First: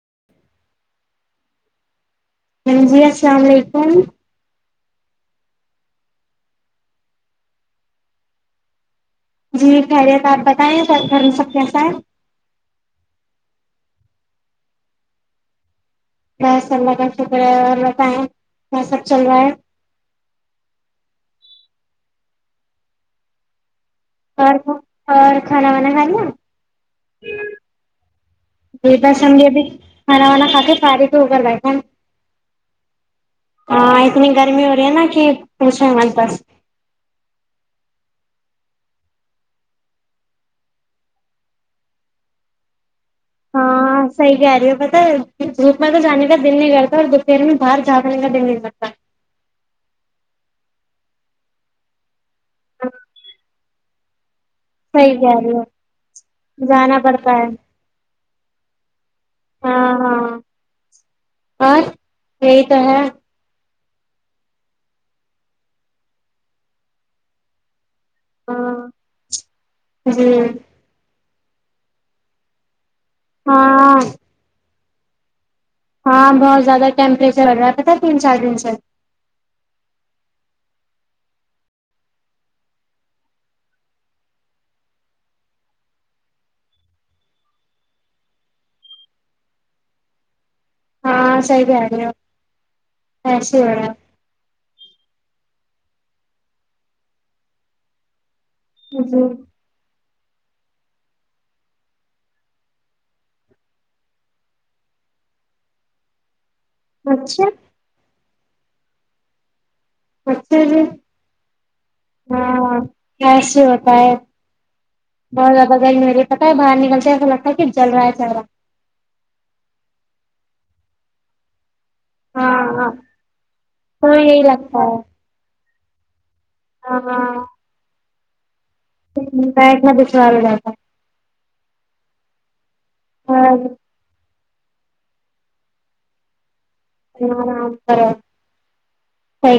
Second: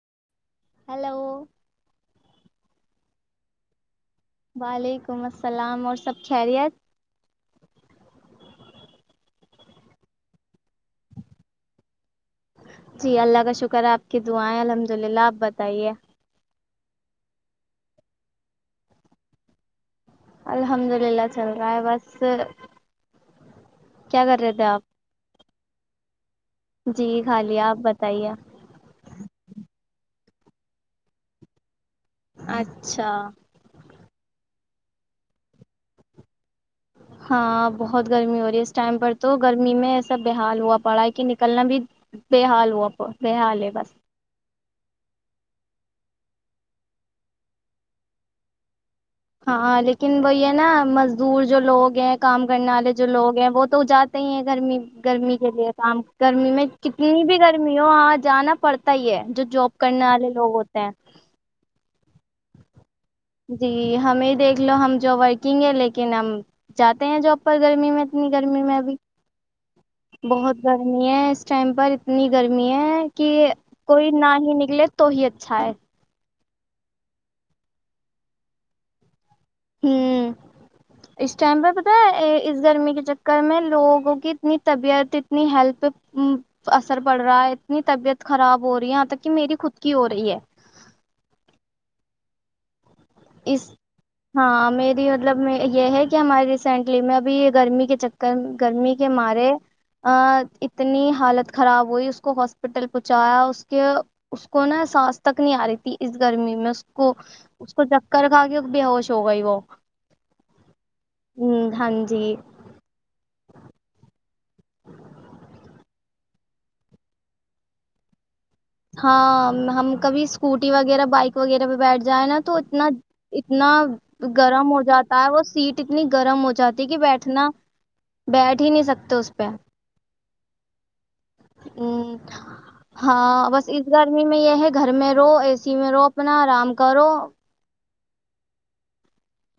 جی hello ہاں جی السلام علیکم وعلیکم السلام اور سب خیریت جی خیریت آپ بتائیں س گھر سب کیسا ہے جی اللہ کا شکر ہے آپ کی دعائیں الحمد للہ آپ بتائیے ب سلہ کا شکر ہے اورتا ہے کیا سب چل رہا ہے الحمد للہ چل رہا ہے بس کیا کر رہے تھے آپ کانا وانا نہیںائ نا جی خالی آپ بتائیے ہاناونا خاتص فاری تو اغر ب ہے اچھا ہاں اتنی گرمی ہو رہی ہے نا کہ پوچیں ہم پس ہاں بہت گرمی ہو رہی ہے اس ٹائم پر تو گرمی میں ایسا بے حال ہوا پڑا ہے کہ نکلنا بھی بے حال ہوا بے حال ہے بس ہاں صحی کہہ رہی ہو بس دھوپ میں تو جانے کا دل نہیں کرتا اور دوپہر میں باہر جاانے کا دل نہیں کرگتا ہاں لیکن وہ یہ ہے نا مزدور جو لوگ ہیں کام کرنے والے جو لوگ ہیں وہ تو ج تو [inaudible] گرمی صحیح گرمی کہہ کے رہی ہو لیے کام گرمی میں جانا کتنی پڑتا بھی ہے گرمی ہو وہاں جانا پڑتا ہی ہے جو جاب کرنے ہاں والے ہاں لوگ ہوتے ہیں اور یہی تو ہے [unintelligible] جی ہمیں دیکھ لو ہم جو ورکنگ ہے لیکن ہم جاتے ہیں جاب پر گرمی میں اتنی گرمی میں ابھی ہاں جی بہت گرمی ہے [unintelligible] اس ٹائم پر اتنی گرمی ہے کہ ہاں کوئی نہ ہی نکلے تو ہی اچھا ہے ہاں بہت زیادہ ٹیمپریچر لگ رہا پ تھا تین چار دن سے ہوں اس ٹائم پہ پتا ہے اس گرمی کے چکر میں لوگوں کی اتنی طبیعت اتنی ہیل پ اثر پڑ رہا ہے اتنی طبیعت خراب ہو رہی یہاں تک کہ میری خود کی ہو رہی ہے ہاں صحیح رہہ رہے ہو ایسے ہی اس ہو رہا ہاں میری [unintelligible] مطلب یہ ہے کہ ہمارے ریسینٹلی میں ابھی یہ گرمی کے چکر گرمی ہے کے جی مارے ا اتنی حالت خراب ہوئی اس کو ہاسپٹل پہنچایا اس کے اس کو نا سانس تک نہیں آ رہی تھی اس گرمی میں کو اچھا [unintelligible] کر کھا کے ب ہووش ہو گئی وہ اچھھر ہاں جی ہاں کیسے ہوتا ہے ب بغیر م یہے پتا ہے باہر نکلتے ایسا لگتا ہے کہ جل رہا ہے چل رہا ہے [unintelligible] ہاں ہم کبھی اسکوٹی وغیرہ بائک وغیرہ پہ بیٹھ ج جائے نا تو ہاں اتنا ہاں اتنا تو یہی گرم ہو لگتا جاتا ہے وہ سیٹ کتنی گرم ہو جاتی کہ بیٹھنا بیڈ تنا دشوار ہو جاتا [unintelligible] ام، ہے ہاں اور بس گرمی میں یہ ہے گھر میں رو اے سی میں رو اپنا آرام کو ہ [unintelligible] ہا [unintelligible]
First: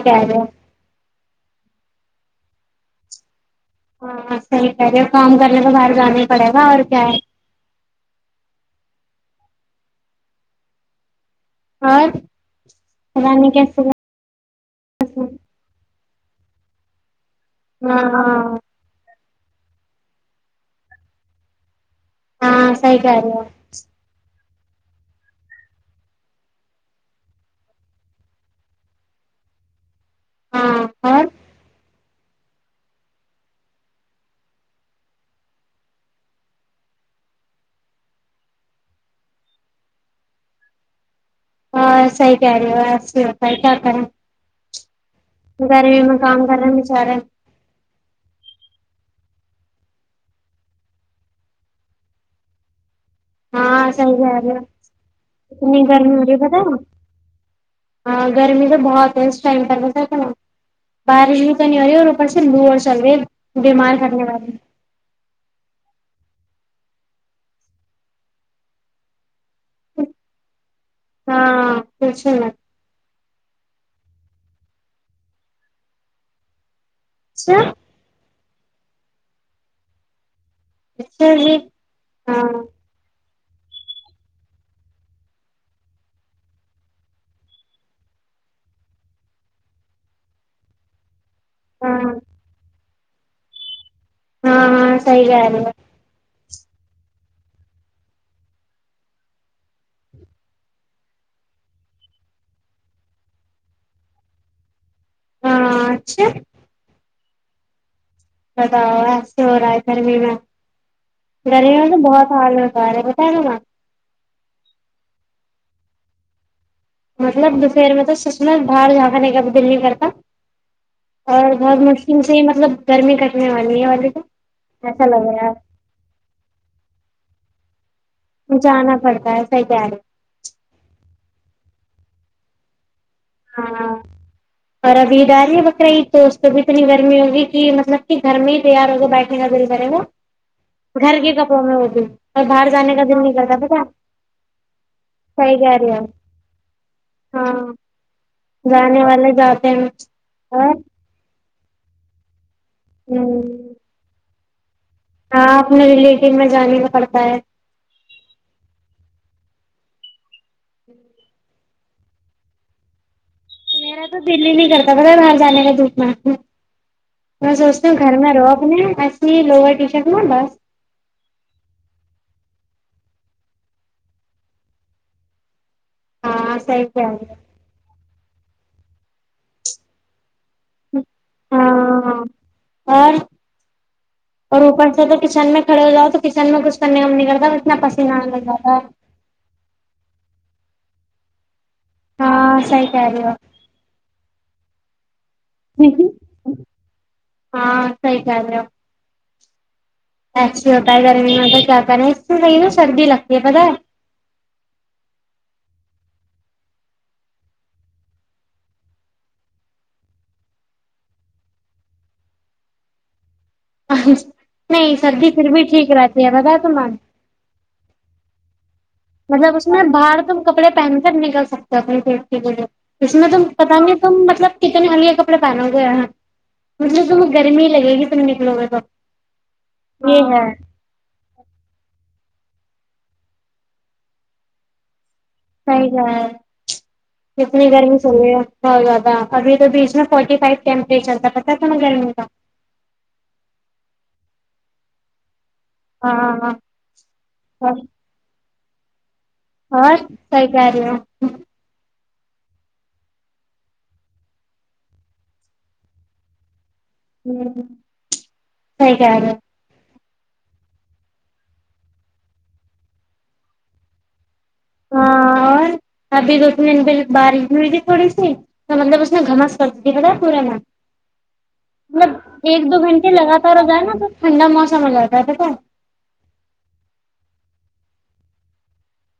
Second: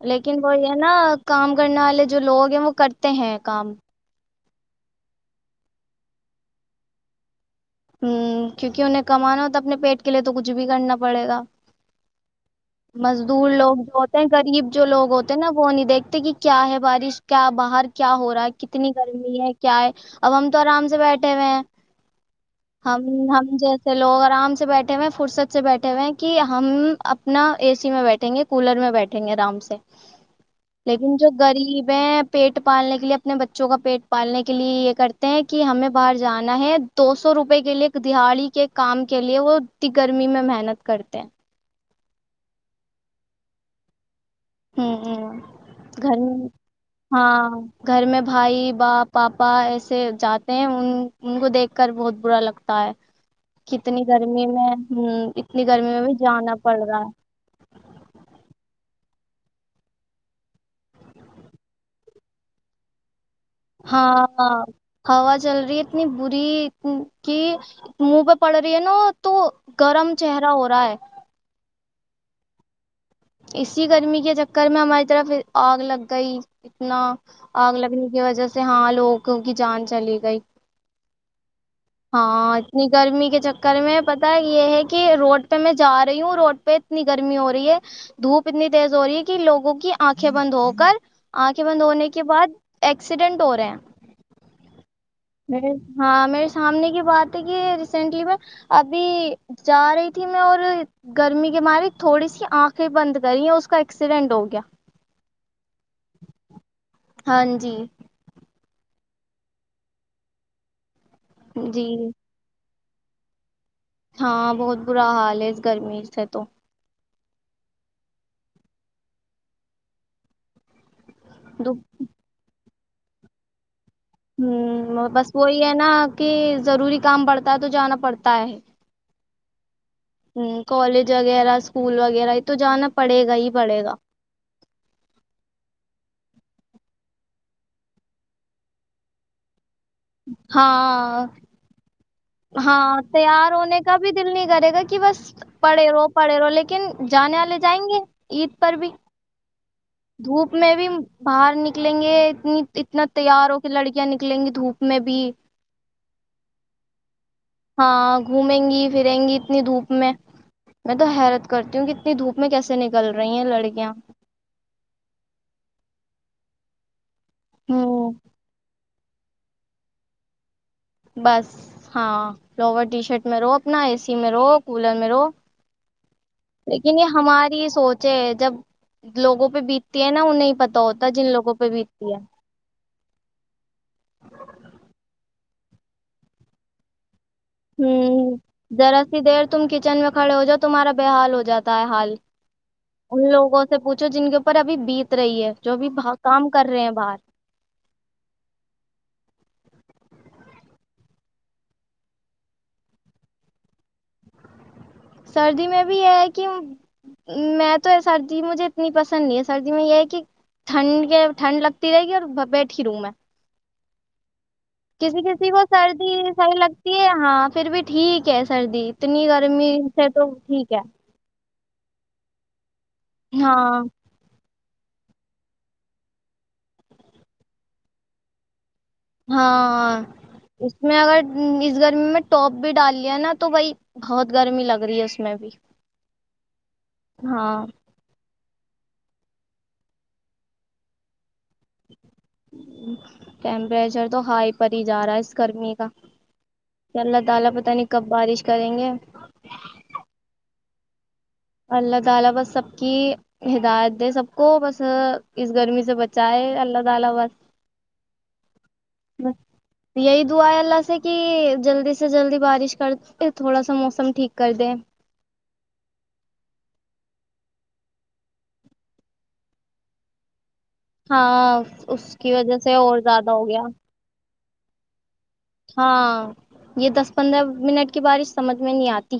لیکن وہ یہ نا کام کرنے والے جو لوگ ہیں وہ کرتے ہیں کم صحی کہہیے کام کرنے کے باہر جانا ہی پڑے گا اور کیا ہے [inaudible] ہ کیونکہ انہیں کمانا ہو تو اپنے پیٹ کے لیے تو کچھ بھی کرنا پڑے گا اور پتا مزدور نہیں لوگ کیسے جو ہوتے ہیں غریب جو لوگ ہوتے ہیں نا وہ نہیں دیکھتے کہ کیا ہے بارش کیا باہر ہاں کیا ہو رہا ہے ہاں کتنی ہے کیا ہے اب ہم تو آرام سے بیٹھے ہوئے ہیں ہاں صحیح ہم کہہ رہے ہو ہم جیسے لوگ آرام سے سے بیٹھے ہوئے ہیں فرصت سے بیٹھے ہوئے ہیں کہ ہم اپنا اے سی میں بیٹھیں گے کولر میں بیٹھیں گے آرام سے ہاں لیکن اور جو غریب ہیں پیٹ پالنے کے لیے اپنے بچوں کا پیٹ پالنے کے لیے یہ کرتے ہیں کہ ہمیں باہر جانا ہے دوست سو روپئے کے لیے دہاڑی کے کام کے لیے وہ گرمی میں محنت کرتے ہیں ہ سی ت رہے بس س کیا کریں [inaudible] ہ ہ گرمی گھر کام میں کر رہے ہیں بچارے ہاں گھر میں بھائی باپ پاپا ایسے جاتے ہیں ان ان کو دیکھ کر بہت برا لگتا ہے ہاں کتنی صحیح کہہ گرمی رہے ہو میں ہ اتنی گرمی میں بھی ہو رہی ہے جانا پتہ ہے پڑ رہا ہے ائم کر تھاک نا بارش بھی کنی ہو رہی ہے اور اوپر سے لو اور چل رہی ہے بیمار کرنے والی ہاں ہوا چل رہی اتنی بری کی منہ پہ پڑ رہی ہے نا تو گرم چہرہ ہو رہا ہے ہاں بس ن اسسی گرمی کے چکر میں ہماری طرف آگ لگ گئی اتنا اچھا آگ لگنے کی وجہ سے سے ہاں لوگوں کی جان چلے گا اس ہی ہاں اتنی گرمی کے چکر کر میں پتا یہ ہے کہ روڈ پہ میں جا رہی ہوں روڈ پہ اتنی گرمی ہو رہی ہے دھوپ اتنی تیز ہو رہی ہے کہ لوگوں کی آنکھیں بند ہو کر آنکھیں بند ہاں ہونے کے بعد ایکسیڈنٹ ہو رہے ہیں ہاں ہاں صحی گ ہے بس میرے ہاں میرے سامنے کی بات ہے کہ ریسینٹلی میں ابھی جا رہی تھی میں اور گرمی کے بارے تھوڑی سی آنکھیں بند کر رہی ہیں اس کا ایکسیڈینٹ ہو گیا ہاں اچھا ہاں جی بتاؤ ایسے ہو رہا ہے گرمی میں جی ڈریال تو بہت حال ہے سارے بتا رہ نا ہاں بہت برا حال ہے اس گرمی سے تو مطلب دوپہر میںلب سس میں باہر جھانکانے کا بھی دل نہیں کرتا اور دو بہت مشکل سے ہی مطلب گرمی کٹنے والی ہے اور ہ بس وہی ہے نا کہ ضروری کام پڑتا ہے تو جانا پڑتا ہے جانا پڑتا ہے صحیح کہہ رہے ہیں۔ ہ کالج وغیرہ اسکول وغیرہ ہے تو جانا پڑے گا ہی پڑے ہاں گا اوررب دال وکر ا تو توب اتنی گرمی ہوگی کہ مطلب کہ گھر میں ہی تیار ہوگے بیٹھنے کا بے وہ گھر ہاں کے کپڑوں میں وہ بھی اور باہر جانے ہاں کا دل نہیں تیار کرتا ہونے پتا کا بھی دل نہیں کرے گا کہ بس صحیح کہہ پڑھے رہی ہو رہو پڑھے رہو لیکن جانے والے ہاں جائیں گے عید پر بھی جانے والے جاتے ہیں دھوپ اور میں بھی باہر نہیں ک لیں گے اتنی اتنا تیار ہو کے لڑکیاں نکلیں گی دھوپ میں بھی ہاں اپنے ریلیٹیو میں جانینا پڑتا ہے ہاں گھومیں گی پھریں گ اتنی دھوپ میں میں تو حیرت کرتی ہوں کہ اتنی دھوپ میں کیسے نکل رہی ہیں لڑکیاں میرا تو دلی ہی نہیں کرتا پتا باہر جانے کا دکھ ہوں ہ میں سوچتی ہوں گھر میں رو اپنے لوور ٹی شرٹ ن بس بس ہاں لور ٹی شرٹ میں رو اپنا اے سی میں رو کولر میں رو ہاں صحیح لیکن کہہ یہ رہی ہماری سوچ ہے جب لوگوں پہ بیتتی ہے نا انہیں پت ہو ہوتا جن لوگوں پہ بیتی ہے ہاں اور کھڑ ہواؤ تو کچن میںچھنے نم نکل ہوں ذرا سی دیر تم کچن میں کھڑے ہو جا تمہارا بے حال ہو جات ہے حال ہاں صحیح کہہ رہی ان لوگوں سے پوچھو جن کے اوپر ابھی بیت رہی ہے جو بھی ہو ب کام کر رہے ہیں باہر ہاں ایسی ہوتا ہے گرمی میں تو کیا کریں اس سے صحی نا سردی لگتی ہے پت ہے سردی میں بھی یہ ہے کہ میں تو سردی مجھے اتنی پسند نہیں ہے سردی میں یہ ہے کہ ٹھنڈ ٹھنڈ لگتی رہے گی اور بیٹ ہی رہ میں [unintelligible] کسی سردی کسی پھر کو بھی ٹھیک سردی رہتی ہے پتہ صحیح تمہیں لگتی ہے ہاں پھر بھی ٹھیک ہے سردی اتنی مطلب اس گرمی میں سے باہر تو تم کپڑے ٹھیک ہے پہن کر نکل سکتے سبر پٹ کے بولے اس میں تم ہاں پتاؤ گے تم مطلب کتنا ہلیا کپڑا پہناو گیا مطلب توم گرمی ہی لگے گی توتنے نکلو گے تو ہاں یہ ہے اس میں اگر اس گرمی میں ٹاپ بھی ڈال لیا نا تو بائی بہت گرمی لگ رہی ہے اس میں بھی صحیح گ ہے ہاں کتنے گھرمی چلے گ ابھی تو بیچ میں فورٹی فائیو ٹیمپریچر تھا ہے تمہیں گرمی کا ٹمپریچر تو ہائی پری جا رہا ہے اس اور [unintelligible] کریں گے اور سیکاری [unintelligible] ہ سحی کہار ہے [unintelligible] یہی دعا ہے اللہ سے کہ جلدی سے جلدی بارش کرتے تھوڑا سا موسم ٹھیک [unintelligible] کر د ہیں [unintelligible] ہو ہاں اور ابھی دو بارش نہیں ہوئی تھی تھوڑی سی تو مطلب اس نے گھمس کر دی ت تھا تھا پورا نا [unintelligible] ہاں اس کی وجہ سے اور زیادہ ہو گیا [unintelligible] س مج جا [unintelligible] ہاں یہ دس پندرہ منٹ [unintelligible] کے بارش سمجھ میں نہیں آتی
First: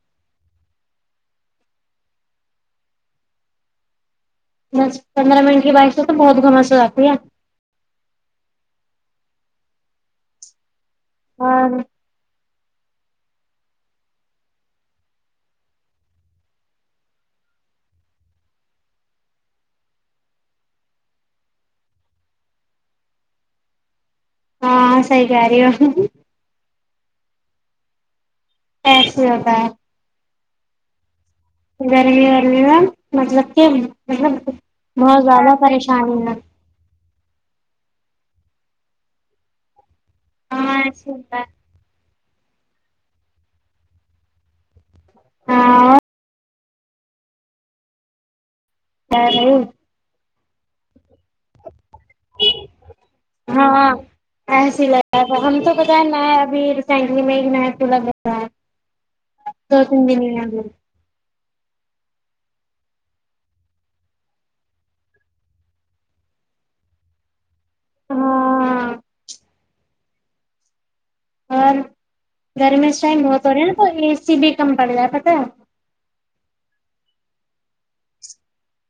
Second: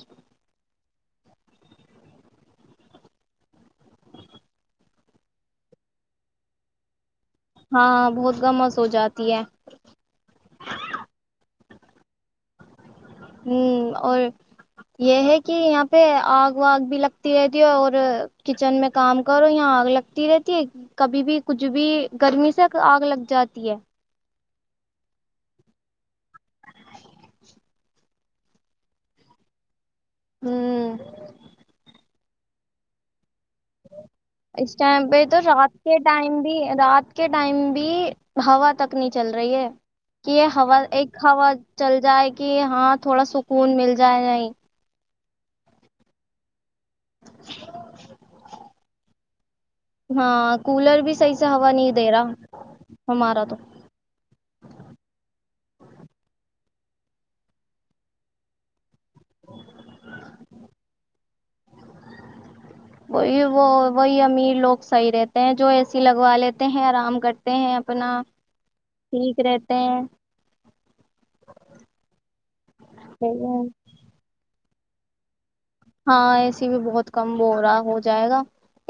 [unintelligible] بس پندرہ منٹ کی بائک سے تو بہت گھمس ہو جاتی ہے [unintelligible] ہاں بہت گمس ہو جاتی ہے [unintelligible] ہاں [inaudible] ہ اور یہ ہے کہ یہاں پہ آگ واگ بھی لگتی رہتی ہے اور کچن میں کام کرو یہاں آگ لگتی رہتی ہے کبھی بھی کچھ بھی گرمی سے آگ لگ جاتی ہے [unintelligible] ہاں صحیح صی کرارو [unintelligible] ایسے ہوتا [inaudible] ہوں [unintelligible] گرمی والرمی نا مطلب [unintelligible] اس ٹائم پہ بہت تو زیادہ رات کے پریشانی ہے ٹائم بھی رات کے ٹائم بھی [unintelligible] ہوا تک نہیں چل رہی ہے [unintelligible] کہ یہ ہاں ہوا ایسے ایک ہوتا ہوا ہے چل جائے [unintelligible] کہ ہاں تھوڑا سکون مل جائے نہیں [unintelligible] ہاں [unintelligible] نہیں ہاں کولر بھی صحیح سے ہوا نہیں دے رہا ہمارا تو ہاں ایسی لگا ہم تو پت ن اب [unintelligible] چائلی میں میں تلا با ہے دو تین دنے [unintelligible] وہی وہ وہی امیر لوگ صحیح رہتے ہیں جو اے سی لگوا لیتے ہیں آرام کرتے [unintelligible] ہیں اپنا ہاں ٹھیک رہتے ہیں [unintelligible] اور گرمی میں شاہید موت ہو رہی ہے لیکن نا تو اے سی بھی کم پڑ جا پت ہے ہاں اے سی بھی بہت کم ہو رہا ہو جائے گا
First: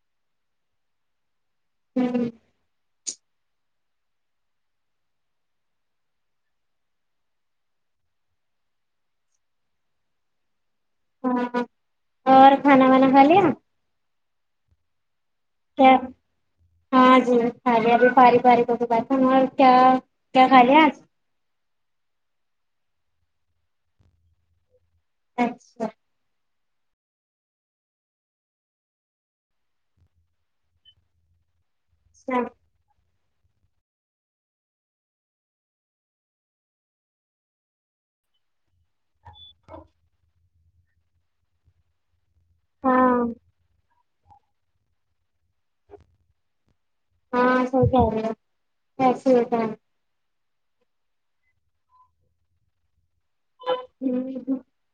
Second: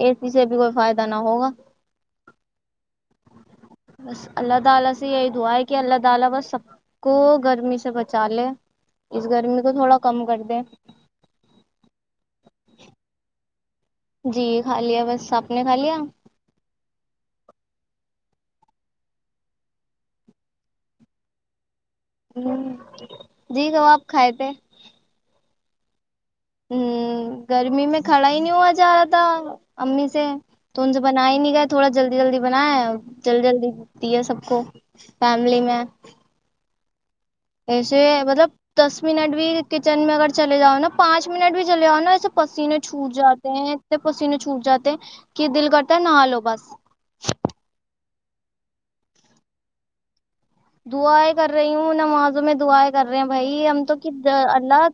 اے سی سے بھی کوئی فائدہ نہ ہوگا ہوں [unintelligible] ہاں اور کھانا وانا کھا ل جی کھا لیا بس سبپ کیا ہاں جی خال ابھی پار باریک و بات س کیا کیا خال آج ہ جی تو وہ آپ کھائے تھے اچھا ہ گرمی میں کھڑا ہی نہیں ہوا جا رہا تھا امی سے تو ان سے بنا ہی نہیں گیا تھوڑا جلدی جلدی سب بنایں چل جلدی دیا سب کو فیملی میں ایسے مطلب دس منٹ بھی کچن میں اگر چلے جاؤ نا پانچ منٹ بھی چلے جاؤ نا ایسے پسینے چھوٹ ہاں جاتے ہیں پسی ن چھوٹ جاتے کہ دل کرتا ہے نھالو بس بس دعائیں کر رہی ہوں نمازوں میں دعائیں کر رہے ہیں بھائی ہم تو اللہ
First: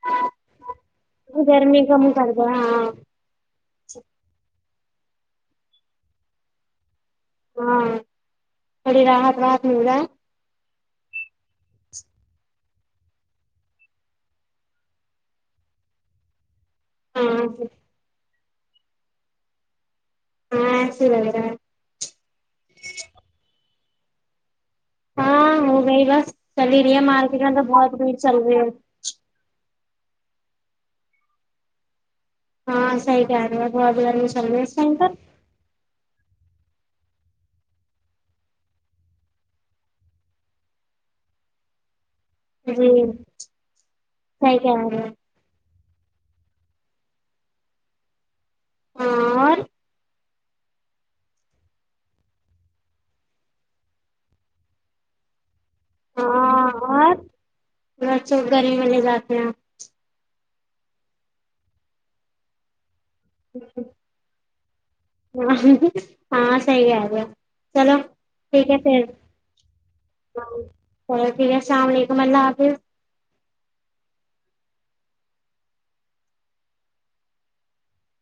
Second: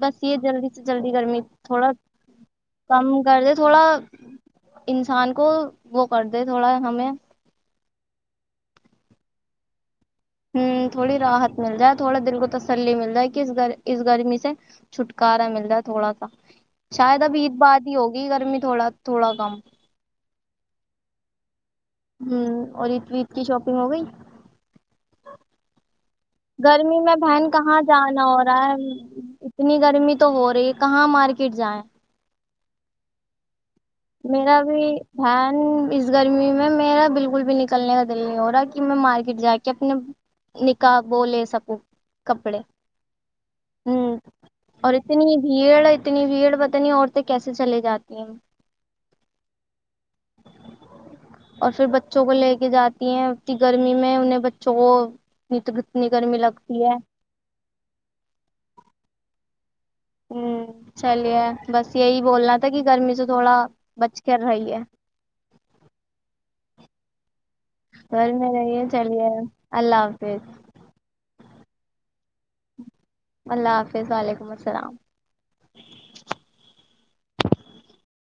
بس یہ جلدی سے جلدی گرمی تھوڑا کم کر دو ہاں کم کر د تھوڑا انسان کو وہ کر د تھوڑا ہمیں [unintelligible] ہ تھوڑی راحت مل جائے تھوڑا دل کو تسلی مل جائے کہ اس اس گرمی سے چھٹکارا مل جائے ہے تھوڑا سا شاید ہاں اب عید بار ہی ہوگی گرمی تھوڑا تھوڑا کم ہاں سیرا ہاں اور عید کی شاپنگ ہوگئے ہاں ہو گائی بس چل ہی رہی گرمی ہے میں مارکیٹ بہن تو کہاں بہت بھیڑ جانا چل ہو رہی رہا ہے اتنی گرمی تو ہو رہی ہے کہاں مارکیٹ جائ ہاں صحیح کہرہی ہو بہت گرمی چل میرا رہی ہے اس بھی ٹائم پر بین گرمی میں میرا بالکل بھی نکلنے کا دل نہیں ہو رہا کہ میں مارکیٹ جا کے اپنے نکاح بولے سب کو کپڑے جی صحیح کہہ اور رہے ہو اتنی بھیڑ اتنی بھیڑ پت نہیں عورتیں کیسے چلے جاتی ہیں اور اور پھر بچوں کو لے کے جاتی ہیں اتنی گرمی میں انہیں بچوں کو انی تو اتنی گرمی لگتی ہے بسوں گری میں لے جاتے ہیںپ ہوں چلیے بس یہی بولنا تھا کہ گرمی سے تھوڑا بچ کر رہی ہے صحی آ رہ ہے گھر میں رہیں پھر چلیے اللہ حافظ جی السلام علیکم اللہ حافظ اللہ حافظ وعلیکم السلام